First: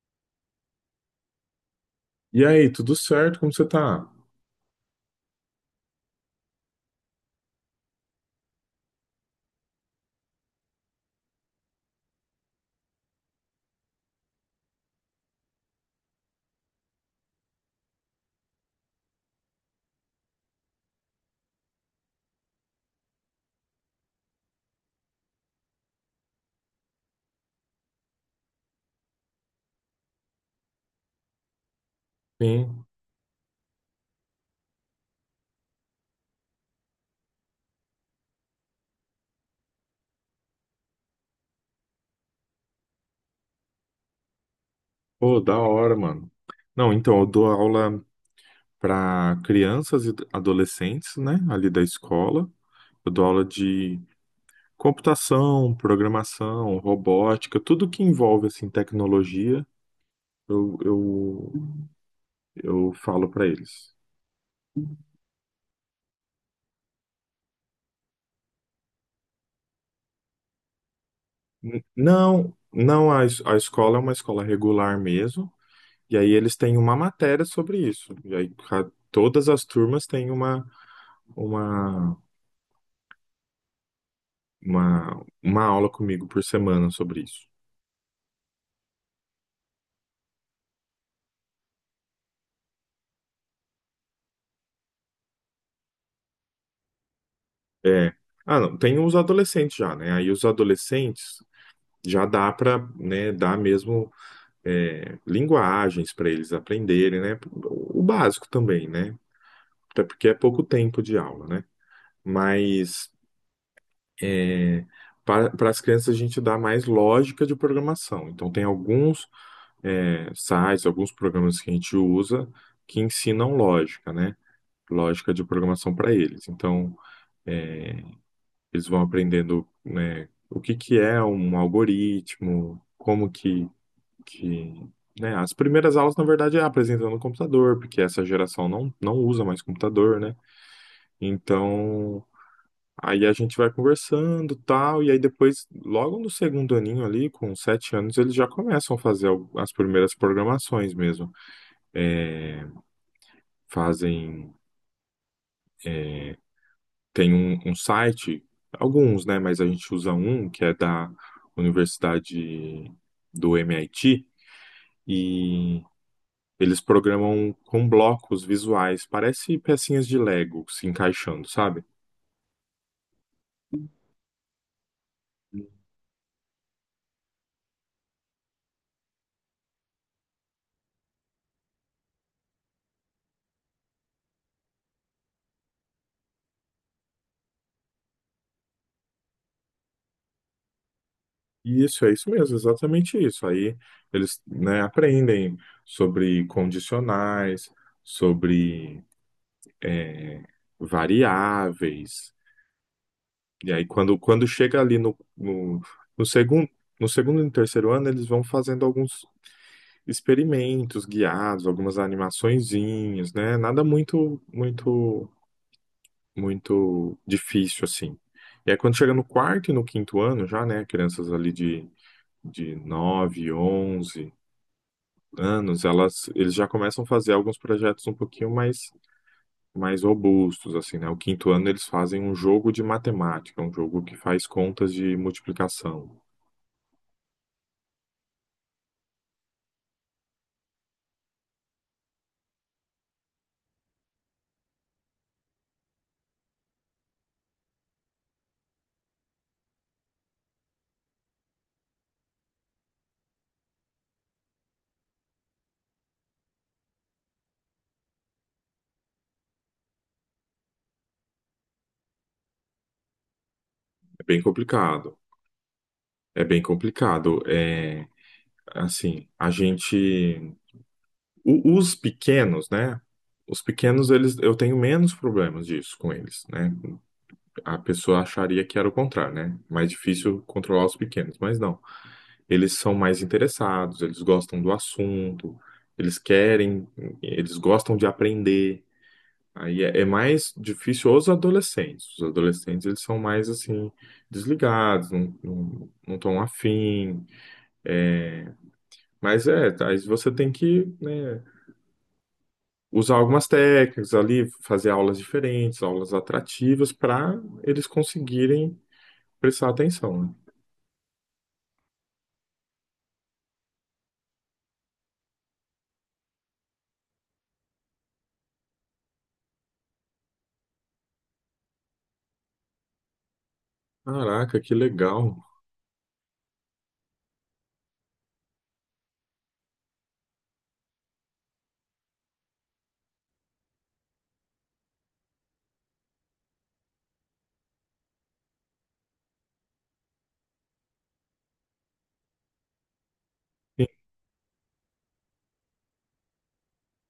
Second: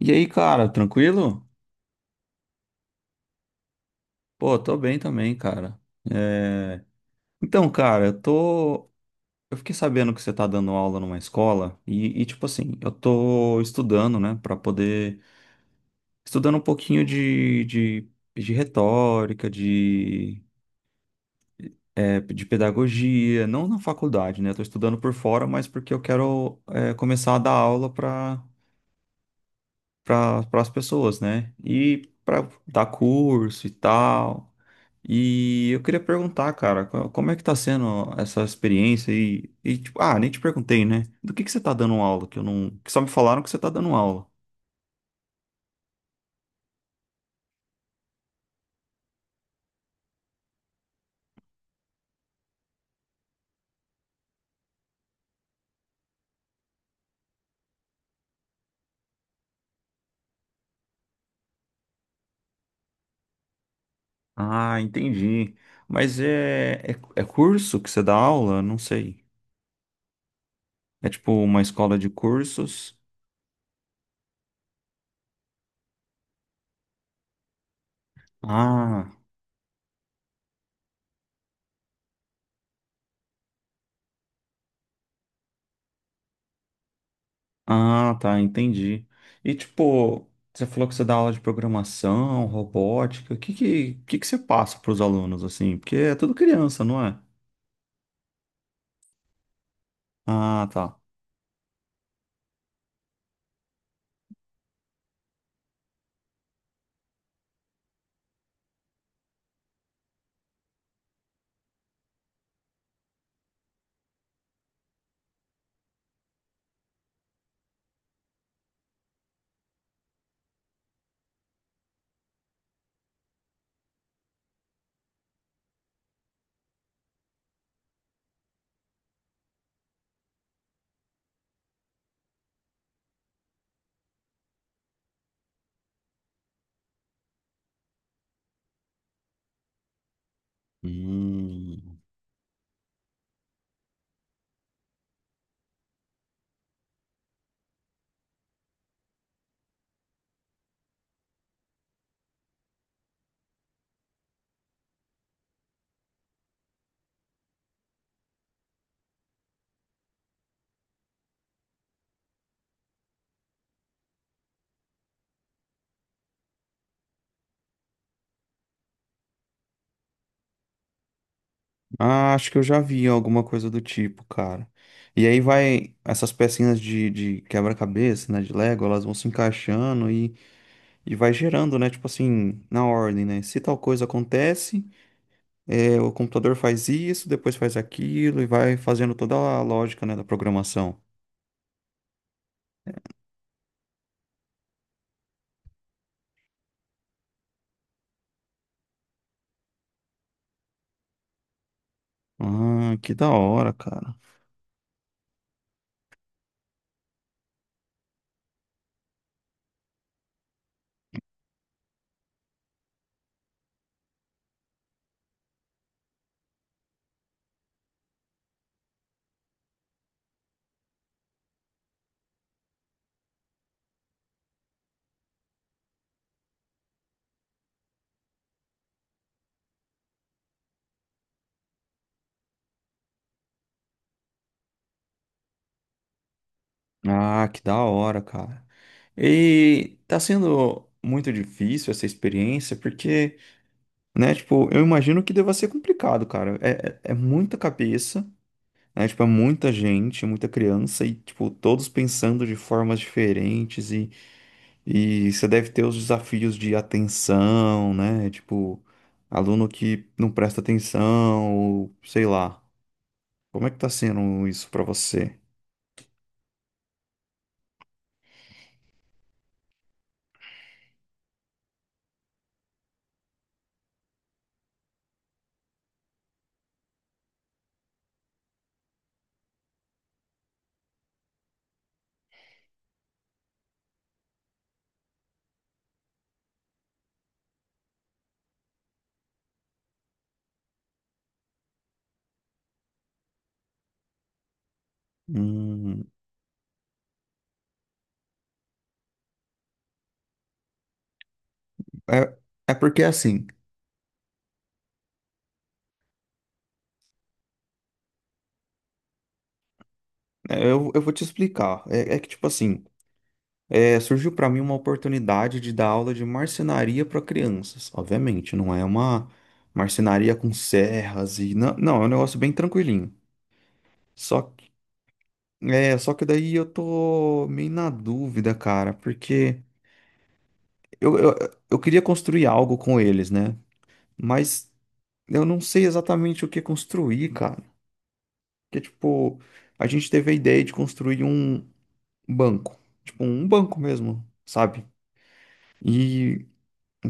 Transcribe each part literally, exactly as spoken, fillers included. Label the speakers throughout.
Speaker 1: E aí, cara, tranquilo?
Speaker 2: E aí, tudo certo? Como você tá?
Speaker 1: Pô, tô bem também, cara. É, Então, cara, eu tô. Eu fiquei sabendo que você tá dando aula numa escola e, e, tipo assim, eu tô estudando, né, pra poder. Estudando um pouquinho de, de, de retórica, de, é, de pedagogia, não na faculdade, né? Eu tô estudando por fora, mas porque eu quero, é, começar a dar aula pra para as pessoas, né? E pra
Speaker 2: Sim.
Speaker 1: dar curso e tal. E eu queria perguntar, cara, co- como é que tá sendo essa experiência aí? E, tipo, ah, nem te perguntei, né? Do que que você tá dando aula? Que eu não, que só me falaram que você tá dando aula.
Speaker 2: Pô, da hora, mano. Não, então, eu dou aula para crianças e adolescentes, né? Ali da escola. Eu dou aula de computação, programação, robótica, tudo que envolve, assim, tecnologia, eu, eu, eu falo para eles.
Speaker 1: Ah, entendi. Mas é, é, é curso que você dá aula? Não sei. É tipo uma
Speaker 2: N-
Speaker 1: escola de
Speaker 2: Não,
Speaker 1: cursos?
Speaker 2: não, a, es- a escola é uma escola regular mesmo, e aí eles têm uma matéria sobre isso. E aí, ca-
Speaker 1: Ah,
Speaker 2: todas as turmas têm uma. uma uma, uma aula comigo por semana sobre isso.
Speaker 1: ah, tá, entendi. E tipo, você falou que você dá aula de programação, robótica. O que que, que que você passa para os alunos assim? Porque é tudo criança, não é?
Speaker 2: É. Ah, não, tem os adolescentes já, né? Aí os
Speaker 1: Ah, tá.
Speaker 2: adolescentes já dá para, né, dar mesmo é, linguagens para eles aprenderem, né? O básico também, né? Até porque é pouco tempo de aula, né? Mas é, para as crianças a gente dá mais lógica de programação. Então tem alguns é, sites, alguns programas que a gente usa que ensinam lógica, né? Lógica de programação para eles. Então É, eles vão aprendendo, né, o que que é um algoritmo, como que, que, né, as primeiras aulas, na verdade, é apresentando o computador, porque essa geração não, não usa mais computador, né?
Speaker 1: Hum.
Speaker 2: Então, aí a gente vai conversando, tal, e aí depois, logo no segundo aninho ali, com sete anos, eles já começam a fazer al- as primeiras programações mesmo. É, fazem tem um, um site, alguns, né? Mas a gente usa um que é da Universidade do M I T e eles programam com blocos visuais, parece pecinhas de Lego se encaixando, sabe?
Speaker 1: Ah, acho que eu já vi alguma coisa do tipo, cara. E aí vai essas pecinhas de, de quebra-cabeça, né, de Lego, elas vão se encaixando e, e vai gerando, né, tipo assim, na ordem, né? Se tal coisa acontece, é, o computador faz isso, depois faz aquilo e vai fazendo toda a lógica, né, da programação.
Speaker 2: E Isso, é isso mesmo, exatamente isso. Aí eles, né, aprendem sobre condicionais, sobre é, variáveis.
Speaker 1: Ah, que da hora,
Speaker 2: E aí,
Speaker 1: cara.
Speaker 2: quando, quando chega ali no, no, no segundo, no segundo e no terceiro ano, eles vão fazendo alguns experimentos guiados, algumas animaçõezinhas, né? Nada muito, muito, muito difícil, assim. E aí, quando chega no quarto e no quinto ano, já, né? Crianças ali de, de nove onze anos, elas, eles já começam a fazer alguns projetos um pouquinho mais, mais robustos, assim, né? O quinto ano, eles fazem um jogo de matemática, um jogo que faz contas de multiplicação.
Speaker 1: Ah, que da hora, cara. E tá sendo muito difícil essa experiência, porque né? Tipo, eu imagino que deva ser complicado, cara. É, é é muita cabeça, né? Tipo, é muita gente, muita criança e, tipo, todos pensando de formas diferentes e, e você deve ter os desafios de atenção, né? Tipo, aluno que não presta atenção, ou sei lá. Como é que tá
Speaker 2: Bem
Speaker 1: sendo isso pra
Speaker 2: complicado.
Speaker 1: você?
Speaker 2: É bem complicado. É, assim, a gente. o- os pequenos, né? Os pequenos, eles, eu tenho menos problemas disso com eles, né? A pessoa acharia que era o contrário, né? Mais difícil controlar os pequenos, mas não. Eles são mais interessados, eles gostam do assunto, eles querem, eles gostam de aprender. Aí é, é mais difícil os adolescentes. Os adolescentes, eles são mais, assim, desligados, não, não,
Speaker 1: Hum,
Speaker 2: não estão afim é, mas é, tá, aí você tem que, né,
Speaker 1: é, é porque
Speaker 2: usar
Speaker 1: assim,
Speaker 2: algumas técnicas ali, fazer aulas diferentes, aulas atrativas, para eles conseguirem prestar atenção, né?
Speaker 1: é, eu, eu vou te explicar. É, é que, tipo assim, é, surgiu para mim uma oportunidade de dar aula de marcenaria para crianças. Obviamente, não é uma marcenaria com serras e não, não, é um negócio bem tranquilinho. Só
Speaker 2: Caraca,
Speaker 1: que,
Speaker 2: que legal.
Speaker 1: é, só que daí eu tô meio na dúvida, cara, porque eu, eu, eu queria construir algo com eles, né? Mas eu não sei exatamente o que construir, cara. Porque, tipo, a gente teve a ideia de construir um banco, tipo, um banco
Speaker 2: En-
Speaker 1: mesmo, sabe? E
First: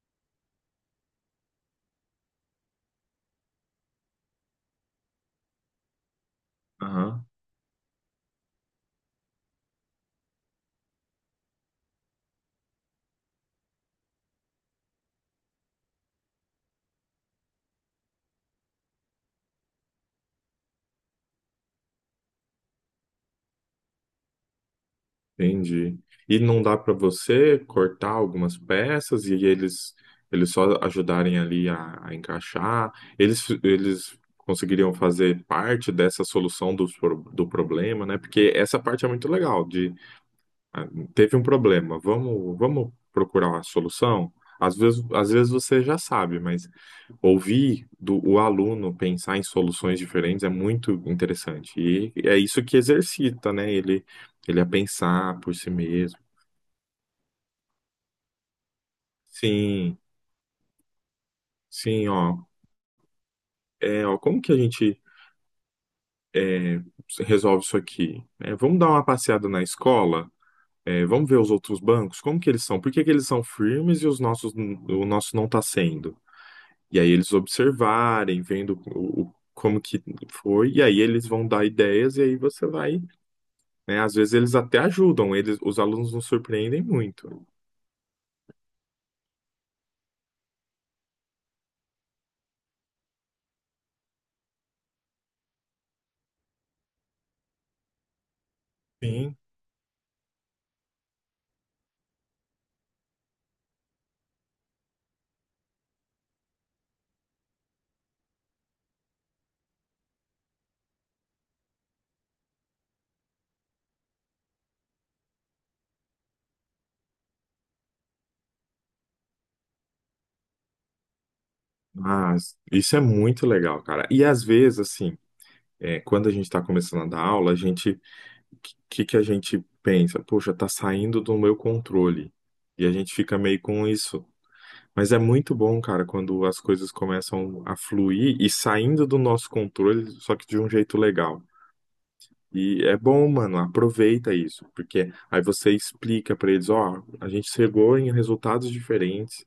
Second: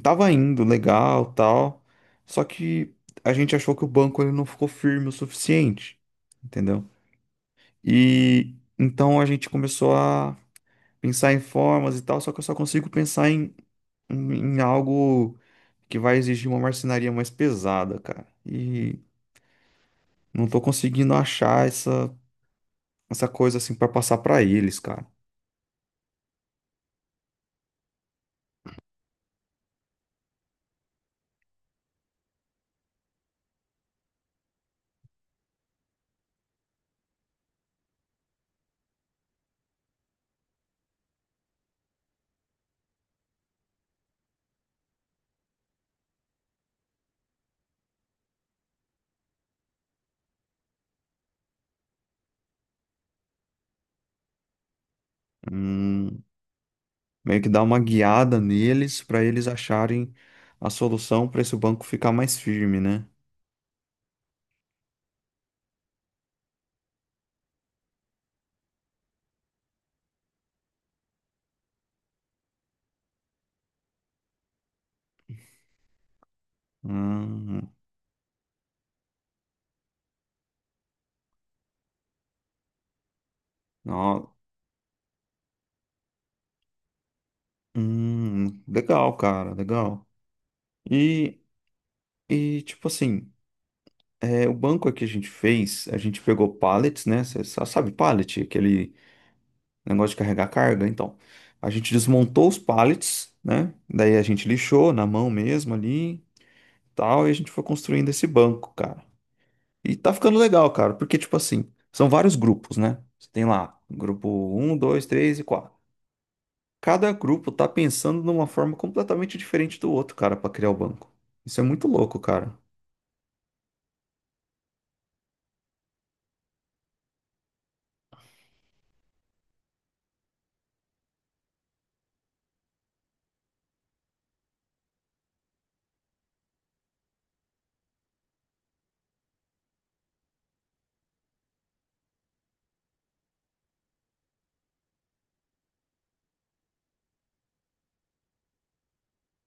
Speaker 1: tava indo legal, tal. Só que a gente achou que o banco ele não ficou firme o suficiente, entendeu?
Speaker 2: Aham,
Speaker 1: E então a gente começou a pensar em formas e tal, só que eu só consigo pensar em, em, em algo que vai exigir uma marcenaria mais pesada, cara. E não tô conseguindo achar essa, essa coisa assim pra passar pra eles, cara.
Speaker 2: entendi. E não dá para você cortar algumas peças e eles, eles só ajudarem ali a, a encaixar? Eles, eles conseguiriam fazer parte dessa solução do do problema, né? Porque essa parte é muito legal. Ah, teve um problema, vamos, vamos procurar uma solução? Às vezes, às vezes você já sabe, mas ouvir do, o aluno pensar em soluções diferentes é muito interessante. E é isso que exercita, né? Ele, ele a pensar por si mesmo.
Speaker 1: Hum, meio que dar uma guiada neles pra eles
Speaker 2: Sim,
Speaker 1: acharem a solução pra esse banco
Speaker 2: sim,
Speaker 1: ficar mais
Speaker 2: ó.
Speaker 1: firme, né?
Speaker 2: É, ó, como que a gente é, resolve isso aqui? É, vamos dar uma passeada na escola? É, vamos ver os outros bancos? Como que eles são? Por que que eles são firmes e os nossos, o nosso não está sendo? E aí eles
Speaker 1: Hum,
Speaker 2: observarem, vendo o, o- como que foi, e aí eles vão dar ideias, e aí você vai, né? Às
Speaker 1: ó,
Speaker 2: vezes eles até ajudam, eles, os alunos nos surpreendem muito.
Speaker 1: hum, legal, cara, legal. E, e tipo assim, é, o banco aqui a gente fez, a gente pegou pallets, né? Você sabe pallet, aquele
Speaker 2: Sim.
Speaker 1: negócio de carregar carga, então. A gente desmontou os pallets, né? Daí a gente lixou na mão mesmo ali, e tal, e a gente foi construindo esse banco, cara. E tá ficando legal, cara, porque tipo assim, são vários grupos, né? Você tem lá, grupo um, dois, três e quatro. Cada grupo tá pensando numa forma completamente diferente do outro, cara, pra criar o banco. Isso é muito louco, cara.
Speaker 2: Mas isso é muito legal, cara. E às vezes, assim, é, quando a gente está começando a dar aula, a gente, o que que a gente pensa? Poxa, tá saindo do meu controle. E a gente fica meio com isso. Mas é muito bom, cara, quando as coisas começam a fluir e saindo do nosso controle, só que de um jeito legal. E é bom, mano, aproveita isso, porque aí você explica pra eles, ó, a gente chegou em resultados diferentes,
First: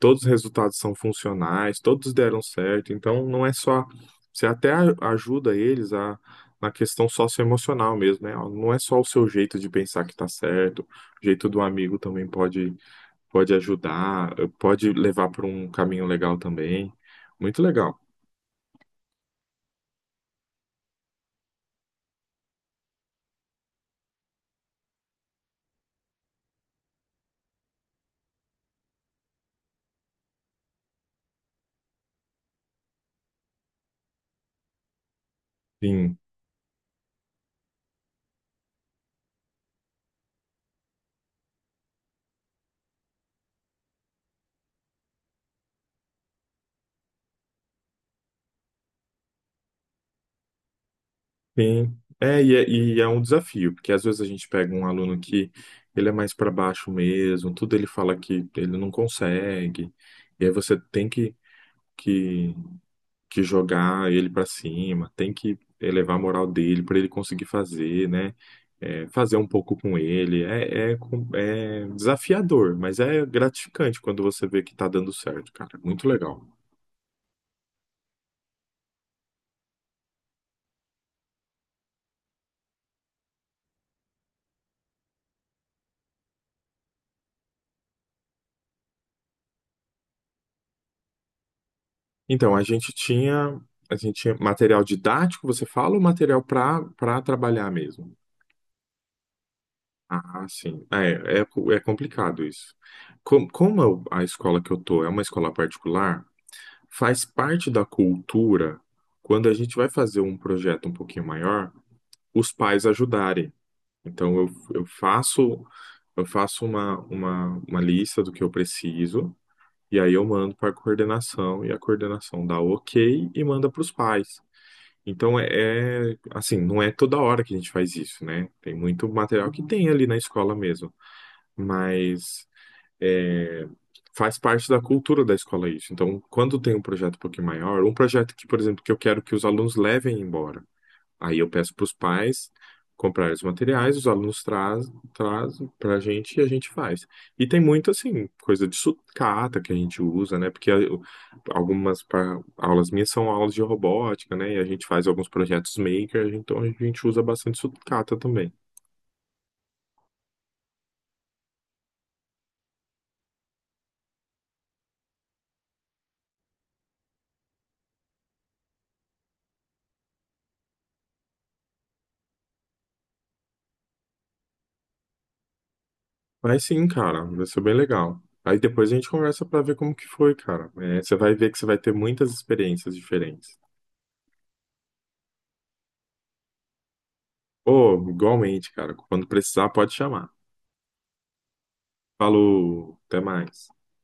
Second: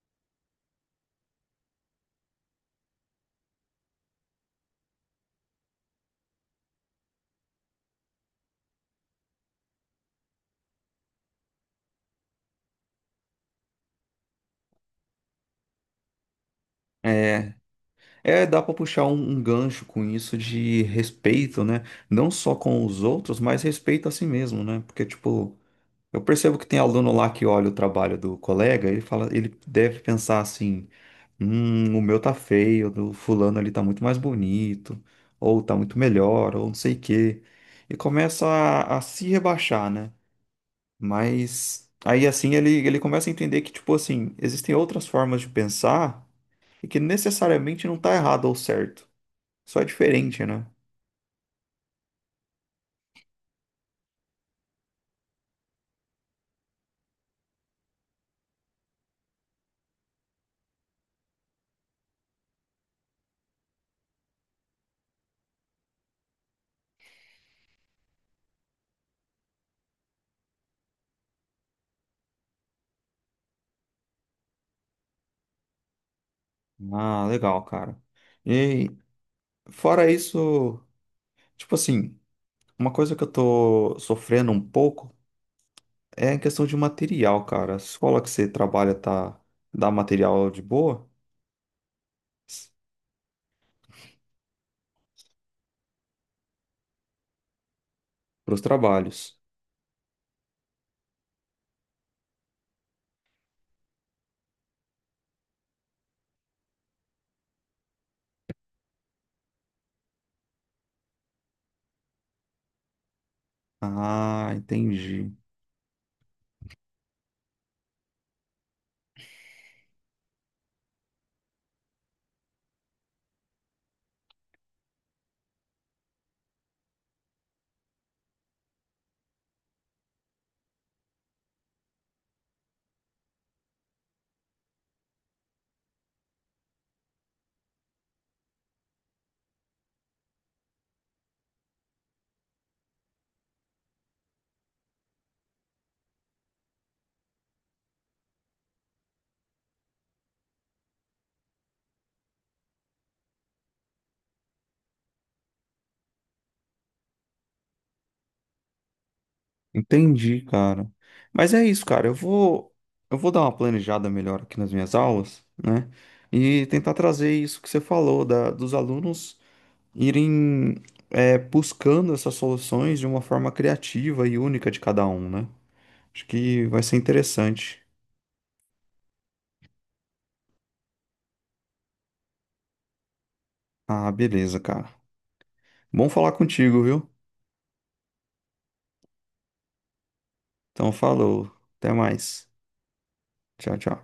Speaker 2: todos os resultados são funcionais, todos deram certo, então não é só, você até a- ajuda eles a na questão socioemocional mesmo, né? Ó, não é só o seu jeito de pensar que tá certo, o jeito do amigo também pode pode ajudar, pode levar para um caminho legal também.
Speaker 1: É,
Speaker 2: Muito legal.
Speaker 1: é dá pra puxar um, um gancho com isso de respeito, né? Não só com os outros, mas respeito a si mesmo, né? Porque, tipo, eu percebo que tem aluno lá que olha o trabalho do colega, ele fala, ele deve pensar assim, hum, o meu tá feio, o do fulano ali tá muito mais bonito, ou tá muito
Speaker 2: Sim.
Speaker 1: melhor, ou não sei o quê. E começa a a se rebaixar, né? Mas aí assim ele, ele começa a entender que, tipo assim, existem outras formas de pensar e que necessariamente não tá errado ou certo. Só é diferente, né?
Speaker 2: Sim. É, e é, e é um desafio, porque às vezes a gente pega um aluno que ele é mais para baixo mesmo, tudo ele fala que ele não consegue, e aí você tem que, que, que jogar ele para cima, tem que elevar a moral dele para ele conseguir fazer, né? É, fazer um pouco com ele. É, é, com- é desafiador, mas é gratificante quando você vê que tá dando certo, cara. Muito legal.
Speaker 1: Ah, legal, cara. E fora isso, tipo assim, uma coisa que eu tô sofrendo um pouco é a questão de material, cara. A escola que você trabalha tá, dá material de boa
Speaker 2: Então, a gente tinha, a gente tinha material didático, você fala, ou material para para trabalhar mesmo?
Speaker 1: pros trabalhos.
Speaker 2: Ah, sim. É, é, co- é complicado isso. Com- como eu- a escola que eu tô é uma escola particular, faz parte da cultura, quando a gente vai fazer um projeto um pouquinho maior, os pais ajudarem. Então, eu,
Speaker 1: Ah,
Speaker 2: eu
Speaker 1: entendi.
Speaker 2: faço, eu faço uma, uma, uma lista do que eu preciso, e aí eu mando para a coordenação, e a coordenação dá o ok e manda para os pais. Então é, é, assim, não é toda hora que a gente faz isso, né? Tem muito material que tem ali na escola mesmo, mas é, faz parte da cultura da escola isso. Então, quando tem um projeto um pouquinho maior, um projeto que, por exemplo, que eu quero que os alunos levem embora. Aí eu peço para os pais comprarem os materiais, os alunos traz, trazem para a gente e a gente faz. E tem muito, assim, coisa de sucata que a gente usa, né? Porque eu- algumas pa- aulas minhas são aulas de robótica, né? E a gente faz alguns projetos maker, então a gente usa bastante sucata também.
Speaker 1: Entendi, cara. Mas é isso, cara. Eu vou, eu vou dar uma planejada melhor aqui nas minhas aulas, né? E tentar trazer isso que você falou, da, dos alunos irem, é, buscando essas soluções de uma forma criativa e única de cada um, né? Acho
Speaker 2: Mas
Speaker 1: que vai
Speaker 2: sim,
Speaker 1: ser
Speaker 2: cara, vai ser bem
Speaker 1: interessante.
Speaker 2: legal. Aí depois a gente conversa para ver como que foi, cara. É, você vai ver que você vai ter muitas experiências diferentes.
Speaker 1: Ah, beleza, cara. Bom falar contigo, viu?
Speaker 2: Ô, igualmente, cara. Quando precisar, pode chamar.
Speaker 1: Então, falou. Até mais.
Speaker 2: Falou, até mais.
Speaker 1: Tchau, tchau.